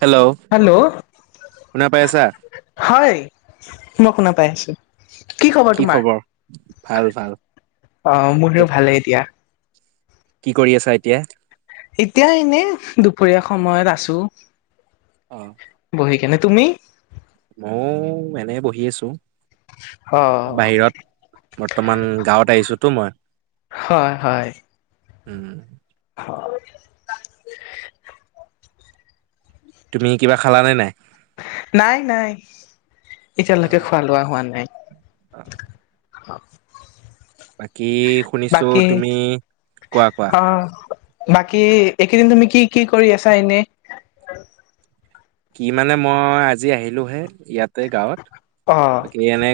Hello hello শুনা পাই আছা? হয় মই শুনা পাই আছো কি খবৰ ভাল ভাল অ তো মোৰও ভালেই এতিয়া কি কৰি আছা এতিয়া এতিয়া এনে দুপৰীয়া সময়ত আছো অ বহি কেনে তুমি ময়ো এনে বহি আছো অ বাহিৰত বৰ্তমান গাঁৱত আহিছোতো মই হয় হয় উম অ তুমি কিবা খালা নে নাই নাই নাই এতিয়ালৈকে অ' খোৱা লোৱা হোৱা নাই অ কি শুনিছো বাকী তুমি কোৱা কোৱা অ বাকী এইকেইদিন তুমি কি কি কৰি আছা এনে কি মানে মই আজি আহিলো হে ইয়াত তে গাঁৱত অ বাকী এনে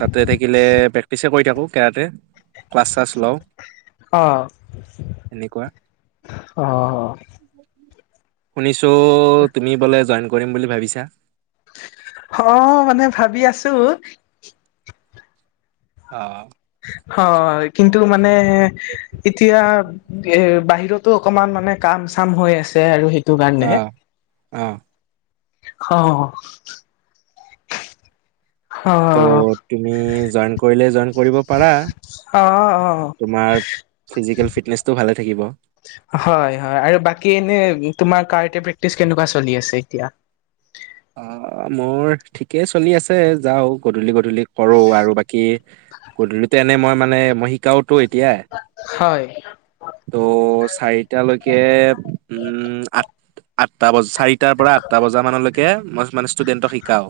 তাতে থাকিলে প্ৰেক্টিচ কৰি থাকো কেৰাতে ক্লাছ শ্লাছ লওঁ অ এনেকুৱা। অ অ শুনিছো তুমি বোলে জইন কৰিম বুলি ভাবিছা অ মানে ভাবি আছো অ হয় কিন্তু মানে এতিয়া এ বাহিৰতো অকমান মানে কাম চাম হৈ আছে আৰু সেইটো কাৰণে অ' অ খ অ ত' অ', তুমি জইন কৰিলে জইন কৰিব পাৰা অ', অ', তোমাৰ ফিজিকেল ফিটনেচটো ভালে থাকিব হয় হয় আৰু বাকী এনে তোমাৰ কাৰাটে প্ৰেক্টিচ কেনেকোৱা চলি আছে এতিয়া অ মোৰ ঠিকেই চলি আছে যাও গধূলি গধূলি কৰো আৰু বাকী গধূলিতে এনে মই মানে মই শিকাও টো এতিয়া হয়, ত' চাৰি তা লৈকে উম আঠ আঠটা বজা চাৰিটাৰ পৰা আঠটা বজা মানলৈ কে মই মানে ষ্টুডেণ্টক শিকাও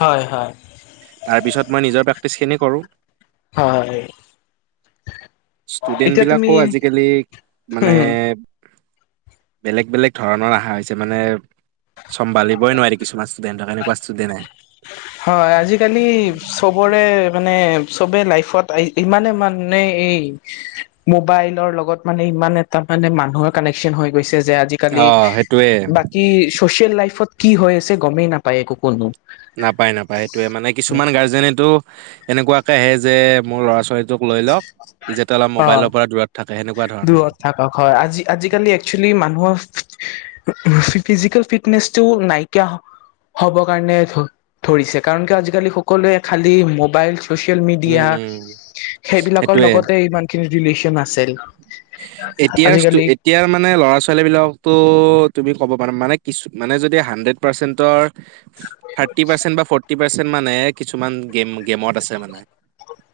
হয়, হয়, তাৰপিছত মই নিজৰ প্ৰেক্টিছখিনি কৰোঁ হয়, ষ্টুডেন্ট এতিয়া তুমি বিলাকো আজিকালি মানে উম, বেলেগ বেলেগ ধৰণৰ আহা হৈছে মানে চম্ভালিবই নোৱাৰি কিছুমান ষ্টুডেন্টক এনেকুৱা ষ্টুডেন্ট আহে হয় আজিকালি চবৰে মানে চবে লাইফত ইমানে মানে এই মোবাইলৰ লগত মানে ইমান এটা মানে মানুহৰ কানেকশ্বন হৈ গৈছে যে অ আজিকালি সেইটোয়ে বাকী চচিয়েল লাইফত কি হৈ আছে গমেই নাপায় একো কোনো নাপায় নাপায় সেইটোয়ে মানে কিছুমান গাৰ্জেনেটো এনেকোৱাকে আহে যে মোৰ ল'ৰা ছোৱালী তোক লৈ লওক ই যাতে অলপ অ, মোবাইলৰ পৰা দূৰত থাকে সেনেকুৱা ধৰণৰ দূৰত থাকক হয় আজি আজিকালি একচুৱেলি মানুহৰ ফিজিকেল ফিটনেচটো নাইকিয়া হৈ হ'ব কাৰণে ধ ধৰিছে কাৰণ আজিকালি সকলোৱে খালি mobile social media, um um সেইবিলাকৰ সেইটোয়ে লগতে ইমানখিনি ৰিলেচন আছিল। এতিয়া আজিকালি এতিয়াৰ মানে ল'ৰা -ছোৱালী বিলাক ত' তুমি ক'ব পাৰা মানে কিছু মানে যদি হাণ্ড্ৰেড পাৰ্চেন্টৰ থাৰ্টি পাৰ্চেন্ট বা ফৰ্টি পাৰ্চেন্ট মানে কিছুমান গেম গেমত আছে মানে।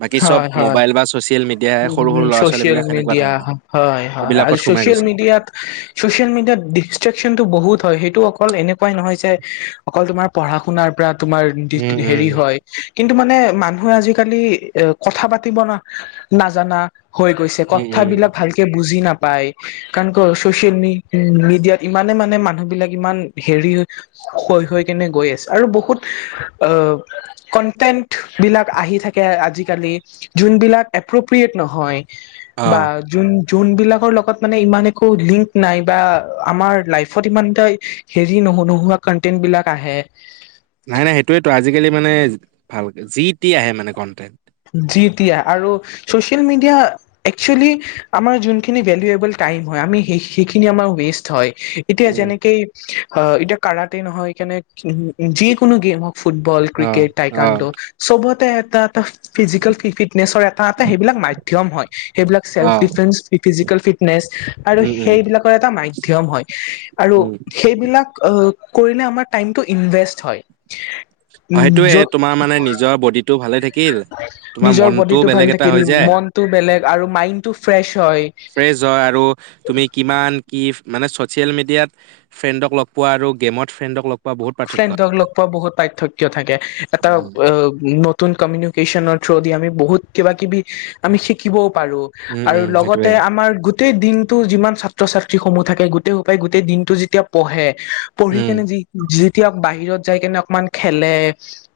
বাকী চব হয় হয় মোবাইল বা চচিয়েল মিডিয়াই সৰু উম, সৰু ল'ৰা- ছোৱালী ছ'চিয়েল বিলাক সেনেকুৱা মিডিয়া ধৰণৰ। হয় হয় আৰু এইবিলাকত সোমাই চচিয়েল গৈছে মিডিয়াত চচিয়েল মিডিয়াত ডিচট্ৰেকশ্বনটো বহুত হয়। সেইটো অকল এনেকুৱাই নহয় যে অকল তোমাৰ পঢ়া শুনাৰ পৰা তোমাৰ উম উম হেৰি হয় কিন্তু মানে মানুহে আজিকালি এ কথা পাতিব ন নাজানা হৈ গৈছে, উম উম কথাবিলাক ভালকে বুজি নাপ পাই, কাৰণ ক চচিয়েল মি মিডিয়াত ইমানে মানে মানুহ বিলাক ইমান হেৰি হৈ হৈ কেনে গৈ আছে আৰু বহুত অ কনটেন্ট বিলাক আহি থাকে আজি আজি কালি যোনবিলাক এপ্ৰপিয়েত নহয় অ বা যোন যোনবিলাকৰ লগত মানে ইমান একো লিংক নাই বা আমাৰ লাইফত ইমান এটা হেৰি ন নোহোৱা কন্টেন্ট বিলাক আহে। ভালকে যি তি আহে মানে কন্টেন। যি তি আৰু ছচিয়েল মিডিয়া একচুৱেলী আমাৰ যোনখিনি ভেলোয়েবাল টাইম টাইম হয় আমি সেই সেইখিনি আমাৰ ৱেষ্ট হয়। এতিয়া উম। যেনেকেই, অ' এতিয়া কাৰাতেই নহয় কেনে যি কোনো গেম হওক ফুটবল, অ', ক্ৰিকেট, অ', টাইকাণ্ডো চবতে এটা এটা ফিজিকেল ফিটনেচৰ এটা এটা সেইবিলাক মাধ্যম হয়, সেইবিলাক চেল্ফ অ', ডিফেন্স, ফিজিকেল ফিটনেচ আৰু উম, উম, সেইবিলাকৰ এটা মাধ্যম হয় আৰু উম, সেইবিলাক কৰিলে আমাৰ টাইমটো ইনভেষ্ট হয়। অ' সেইটোয়ে য'ত তোমাৰ মানে নিজৰ বডিটো ভালে থাকি নিজৰ বডিটো ভাল থাকিল, হৈ যায় মনটো বেলেগ আৰু মাইণ্ডটো ফ্ৰেচ হয়। জই আৰু তুমি কিমান, কি মানে চচিয়েল মিডিয়াত ফ্ৰেণ্ডক লগ পোৱা আৰু গেমত ফ্ৰেণ্ডক লগ পোৱা বহুত পাৰ্থক্য। ফ্ৰেণ্ডক লগ পোৱা বহুত পাৰ্থক্য থাকে। এটা উম, আ নত তুন কমিউনুকেচনৰ থ্ৰু দি আমি বহুত কিবা কিবি আমি শিকিবও পাৰো উম, আৰু উম, লগতে সেইটোয়ে আমাৰ গোট টেই দিনটো যিমান ছাত্ৰ -ছাত্ৰীসমূহ থাকে গোটেই সোপায় গোটেই দিনটো যেতিয়া পঢ়ে পঢ়ি উম, কেনে যি যেতিয়া বাহিৰত যাই কেনে অকমান খেলে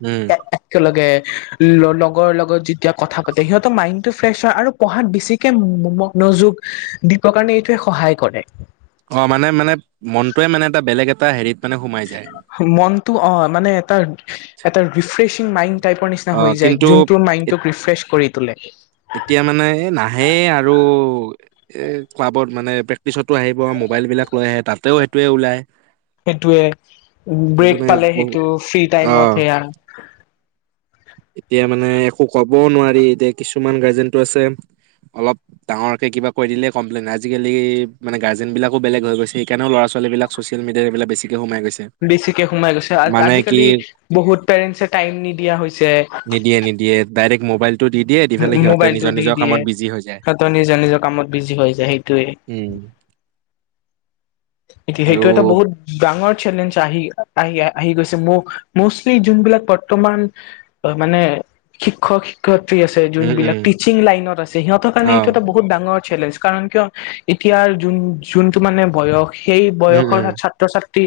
উম, এক একেলগে ল লগৰ লগত যেতিয়া কথা পাতে সিহতৰ মাইণ্ডটো ফ্ৰেছ হয় আৰু পঢ়াত বেছিকে ম ম মন মনযোগ দিবৰ কাৰণে এইটোৱে সহায় কৰে। অ', মানে মানে মনটোৱে মানে এটা বেলেগ এটা হেৰিত মানে সোমাই যায়। মনটো অ' মানে এটা এটা ৰিফ্ৰেছিং মাইণ্ড টাইপৰ নিচিনা হৈ অ', যায়, কিন্তু যোনটো মাইণ্ড টোক ৰিফ্ৰেছ কৰি তোলে। এতিয়া মানে এ নাহে আৰু এ ক্লাবত মানে প্ৰেক্টিচতো আহিব মোৰ মোবাইবিলাক লৈ আহে তাতে সেইটোৱে ওলায়। সেইটোৱে, ব্ৰেক মানে পালে বহুত সেইটো ফ্ৰী অ টাইমত সেয়া [inaudible] এতিয়া মানে একো ক'বও নোৱাৰি, এতিয়া কিছুমান গাৰ্জেনটো আছে অলপ ডাঙৰকে কিবা কৰি দিলে কমপ্লেইন আজিকালি মানে গাৰ্জেন বিলাকো বেলেগ হৈ গৈছে সেইকাৰণেও ল'ৰা- ছো ৱালীবিলাক চচিয়েল মিডিয়া এইবিলাক বেছি বেছিকে সোমাই গৈছে। আ আ কি আজিকালি বহুত পেৰেণ্টছে টাইম নিদিয়া হৈছে। নিদিয়ে নিদিয়ে, ডাইৰেক্ট মোবাইলটো দি দিয়ে, দি পেলাই সিহঁতে নিজৰ নিজৰ কামত বিজি হৈ যায় সিহতৰ নিজৰ নিজৰ কামত বিজি হৈ যায় সেইটোয়েই। এইটো উম আৰু সেইটোৱেইটো এটা বহুত ডাঙৰ চেলেঞ্জ আহ আহি গৈছে মোষ্টলি যোনবিলাক বৰ্তমান মানে শিক্ষক শিক্ষয়িত্ৰী আছে যোন উম বিলাক উম টিচিং লাইনত আছে সিহঁতৰ কাৰণে অ এইটো এটা বহুত ডাঙৰ চেলেঞ্জ কাৰণ কিয় এতিয়াৰ যোন যোনটো মানে বয়স সেই উম বয়সৰ উম ছাত্ৰ ছাত্ৰী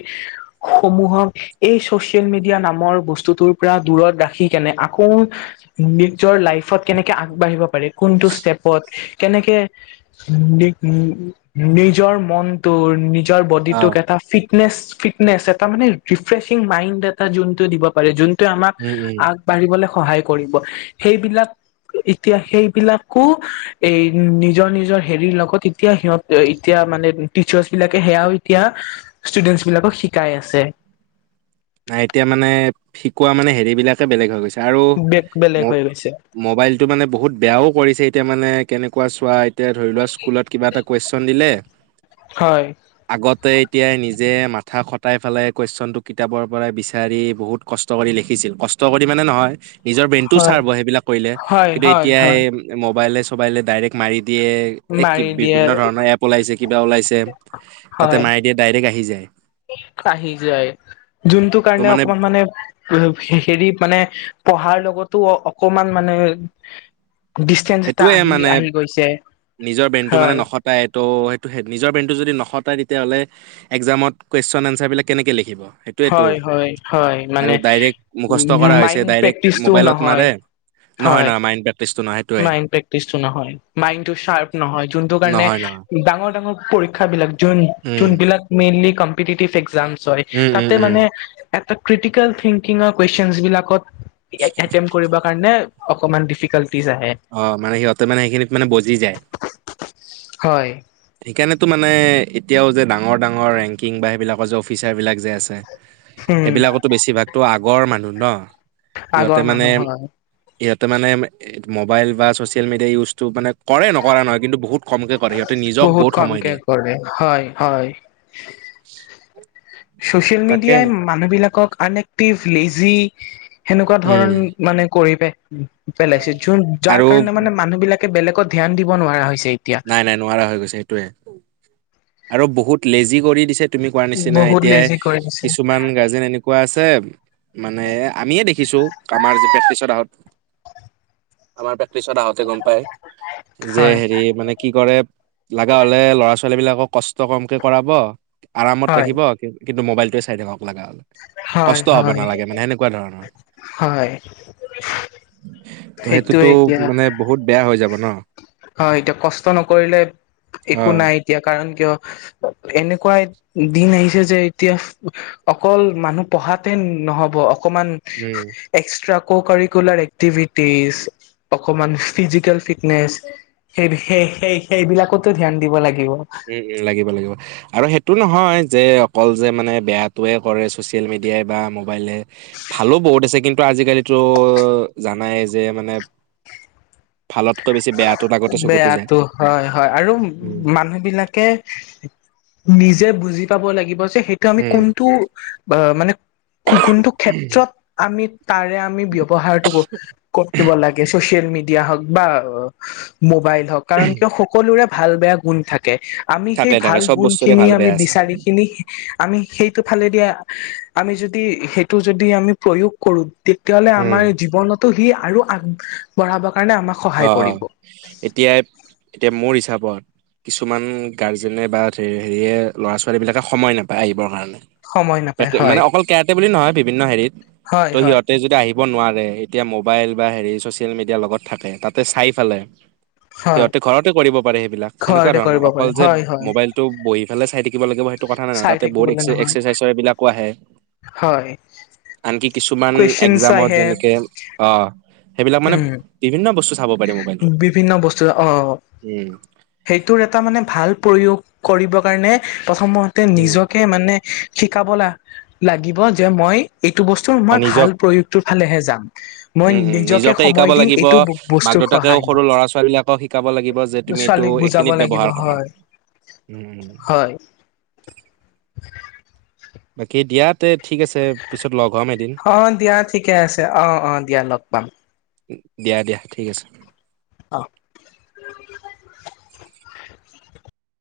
সমূহক এই চচিয়েল মিডিয়া নামৰ বস্তুটোৰ পৰা দূৰত ৰাখি কেনে আকৌ নিজৰ লাইফত কেনেকে আগবাঢ়িব পাৰে কোনটো ষ্টেপত কেনেকে নিজৰ মনটো নিজৰ অ বডিটোক এটা ফিট ফিটনেছ ফিটনেছ এটা মানে ৰিফ্ৰেছিং মাইণ্ড এটা যোনটো দিব পাৰে যোনটো যোনটোৱে আমাক উম উম আগবাঢ়িবলৈ সহায় কৰিব সেইবিলাক এতিয়া সেইবিলাকো এ নিজৰ নিজৰ হেৰিৰ লগত এতিয়া সিহঁত এতিয়া এতিয়া মানে টিচাৰচবিলাকে সেয়াও এতিয়া ষ্টুডেন্টচ বিলাকক শিকাই আছে নাই এতিয়া মানে শিকোৱা মানে হেৰি বিলাকে বেলেগ হৈ গৈছে আৰু বে বেলেগ হৈ গৈছে মোবাইলটো মানে বহুত বেয়াও কৰিছে এতিয়া মানে কেনেকে কোৱা চোৱা এতিয়া ধৰি লোৱা স্কুলত কিবা এটা কুৱেশন দিলে হয় আগতে এতিয়াই নিজে মাথা খটাই পেলাই কুৱেশনটো কিতাপৰ পৰা বিচাৰি বহুত কষ্ট কৰি লিখিছিল কষ্ট কৰি মানে নহয় নিজৰ ব্ৰেইনটোও চাৰ্ভ হয় সেইবিলাক কৰিলে হয় কিন্তু হয় হয় এতিয়াই মোবাইলে চবাইলে ডাইৰেক্ট মাৰি দিয়ে দিয়ে এই মাৰি দিয়ে বিভিন্ন ধৰণৰ এপ ওলাইছে কিবা ওলাইছে তাতে হয় মাৰি দিয়ে ডাইৰেক্ট আহি যায় কুইক আহি যায় যোনটো কাৰণে অকমান মানে হেৰি মানে পঢ়াৰ লগতো অকমান মানে ডিচষ্টেঞ্চ এটা সেইটোয়ে আহি মানে আহি গৈছে নিজৰ বেন্ডটো মানে হয় নখটাই ত' সেইটো সে নিজৰ বেন্ডটো যদি নখটাই তেতি- তেতিয়াহ'লে একজামত কুৱেশ্যন এনচাৰবিলাক কেনেকৈ লিখিব সেইটোৱেটো হয় হয় হয় আৰু মানে ডাইৰেক্ট মুখস্থ কৰা হৈছে মাইণ্ড ডাইৰেক্ট প্ৰেক্টিচটোও মোবাইলত নহয় মাৰে নহয় নহয় মাইনণ্টেত মাইন্ড প্ৰেক্টিচটো নহয় মাইন্ড টো শাৰ্প নহয় যোনটো কাৰণে নহয় নহয় ডাঙৰ ডাঙৰ পৰীক্ষাবিলাক যোন উম যোনবিলাক মেইনলি কম্পিটিটিভ একজাম হয় উম উম তাতে উম মানে এটা ক্ৰিটিকেল থিংকিঙৰ কুৱেশ্যনচ বিলাকত এটেম কৰিব কাৰণে অকণমান ডিফিকাল্ অ মানে সিহঁতে মানে সেইখিনিত মানে বজি যায় হয় সেইকাৰণেতো মানে এতিয়াও যে ডাঙৰ ডাঙৰ ৰেংকিং বা সেইবিলাকৰ যে অফিচাৰ বিলাক যে আছে উম সেইবিলাকতো বেছিভাগতো আগৰ মানুহ ন আগৰ মানুহ হয় ইয়াতে মানে মোবাইল বা ছচিয়েল মিডিয়া ইউজটো মানে কৰে নকৰা নহয় কিন্তু বহুত কম বহুত কমকে কৰে হয় হয় ছচিয়েল তাকে মিডিয়াই মানুহবিলাকক আনএক্টিভ লেজি সেনেকুৱা ধৰণ উম মানে কৰি পে পেলাইছে যোন যাৰ আৰু কাৰণে মানে মানুহ বিলাক বেলেকত ধ্যান দিব নোৱাৰা হৈছে এতিয়া নাই নাই নোৱাৰা হৈ গৈছে সেটোৱে আৰু বহুত লেজি কৰি দিছে তুমি কোৱাৰ নিচিনা বহুত এতিয়াই লেজি কৰি দিছে কিছুমান গাৰ্জেন এনেকুৱা আছে মানে আমিয়ে দেখিছো আমাৰ যে প্ৰেক্টিচৰ আহত আমাৰ প্ৰেক্টিচত আহোতে গম পাই যে হয় হেৰি মানে কি কৰে লগা হলে ল'ৰা ছোৱালী বিলাকক কষ্ট কমকে কৰাব আৰামত হয় ৰাখিব কিন্তু মোবাইলটোৱে চাই থাকক লগা হ হয় কষ্ট হব হয় নালাগে মানে সেনেকুৱা ধৰণৰ [unintelligible] ত সেইটোতো এতিয়া মানে বহুত বেয়া হৈ যাব ন হয় এতিয়া কষ্ট নকৰিলে একো নাই এতিয়া কাৰণ কিয় এনেকুৱা দিন আহিছে যে এতিয়া অকল মানুহ পঢ়াতে নহ'ব অকমান উম এক্সট্ৰা ককাৰিকুলাৰ এক্টিভিটিজ অকমান ফিজিকেল ফিটনেচ সেই সেই সেই সেইবিলাকতো ধ্যান দিব লাগিব। উম উম লাগিব লাগিব আৰু সেইটো নহয় যে অকল যে মানে বেয়াতোয়ে কৰে ছচিয়েল মিডিয়াই বা মোবাইলে ভালো বহুত আছে কিন্তু আজিকালিতো জানাই যে মানে [unintelligible] ভালতকৈ বেছি বেয়াটোত আগতে চকুতো যায় বেয়াটো হয় হয় আৰু উম মানুহ বিলাক কে নিজে বুজি পাব লাগিব যে সেইটো আমি উম কোনটো মানে কো কোনটো ক্ষেত্ৰত আমি তাৰে আমি ব্যৱহাৰটো কৰিব লাগে চচিয়েল মিডিয়া হওক বা মোবাইল হওক কাৰণ কিয় সকলোৰে ভাল বেয়া গুণ থাকে। আমি সেই থাকে থাকে ভাল চব গুণ বস্তুৰে খিনি ভাল আমি বেয়া আছে বিচাৰিখিনি আমি সেইটো ফালে দিয়া আমি যদি সেইটো যদি আমি প্ৰয়োগ কৰো তেতিয়াাহলে উম আমাৰ জীৱনত টো সি আৰু আগ বঢ়াব কাৰণে আমাক সহায় অ অ কৰিব এতিয়া এতিয়া মোৰ হিচাপ কিছুমান গাৰ্জেনে বা হেৰিয়ে ল'ৰা ছোৱালী বিলাকে সময় নাপায় আহিবৰ কাৰণে সময় নাপায় তাকে হয় মানে অকল কেৰাটে বুলি নহয় বিভিন্ন হেৰিত হয় ত' হয় সিহঁতে যদি আহিব নোৱাৰে এতিয়া ম মোবাইল বা হেৰি ছ'চিয়েল মিডিয়াৰ লগত থাকে তাতে চাই পেলাই হয় সিহঁতে ঘৰতে কৰিব পাৰে সেইবিলাক সেনেকুৱা ঘৰতে ধৰণৰ কৰিব অকল পাৰে যে হয় হয় মোবাইলটো বহি ফালে চাই থাকিব লাগিব কথা নাই নহয় চাই তাতে বত থাকিবলৈ এক্স নহয় এক্সাৰচাইজৰ এইবিলাকো আহে। হয় আনকি কিছুমান কুৱেশনছ একজামত আহে যেনেকে অ সেইবিলাক মানে উম বিভিন্ন বস্তু চাব পাৰি মোবাইলটোত বিভিন্ন বস্তু অহ উম সেইটোৰ এটা মানে ভাল প্ৰয়োগ কৰিব কাৰণে প্ৰথমতে নিজকে মানে শিকাব লা লাগিব যে মই এইটো বস্তুৰ অ মই নিজক ভাল প্ৰয়োগটোৰ ফালেহে যাম। মই উম নিজকে সময় দিম এইটো বস্তু দেউতাকে সৰু'ৰা ছোৱালীবিলাকক শিকাব লাগিব যে তুমি তটো ছোৱালীক বুজাব এইখিনিত লাগিব ব্যবহাৰ কৰা। হয় উম হয় বাকী দিয়াতে অ দিয়া ঠিকে আছে অ অ দিয়া লগ পাম। দিয়া দিয়া ঠিক আছে অ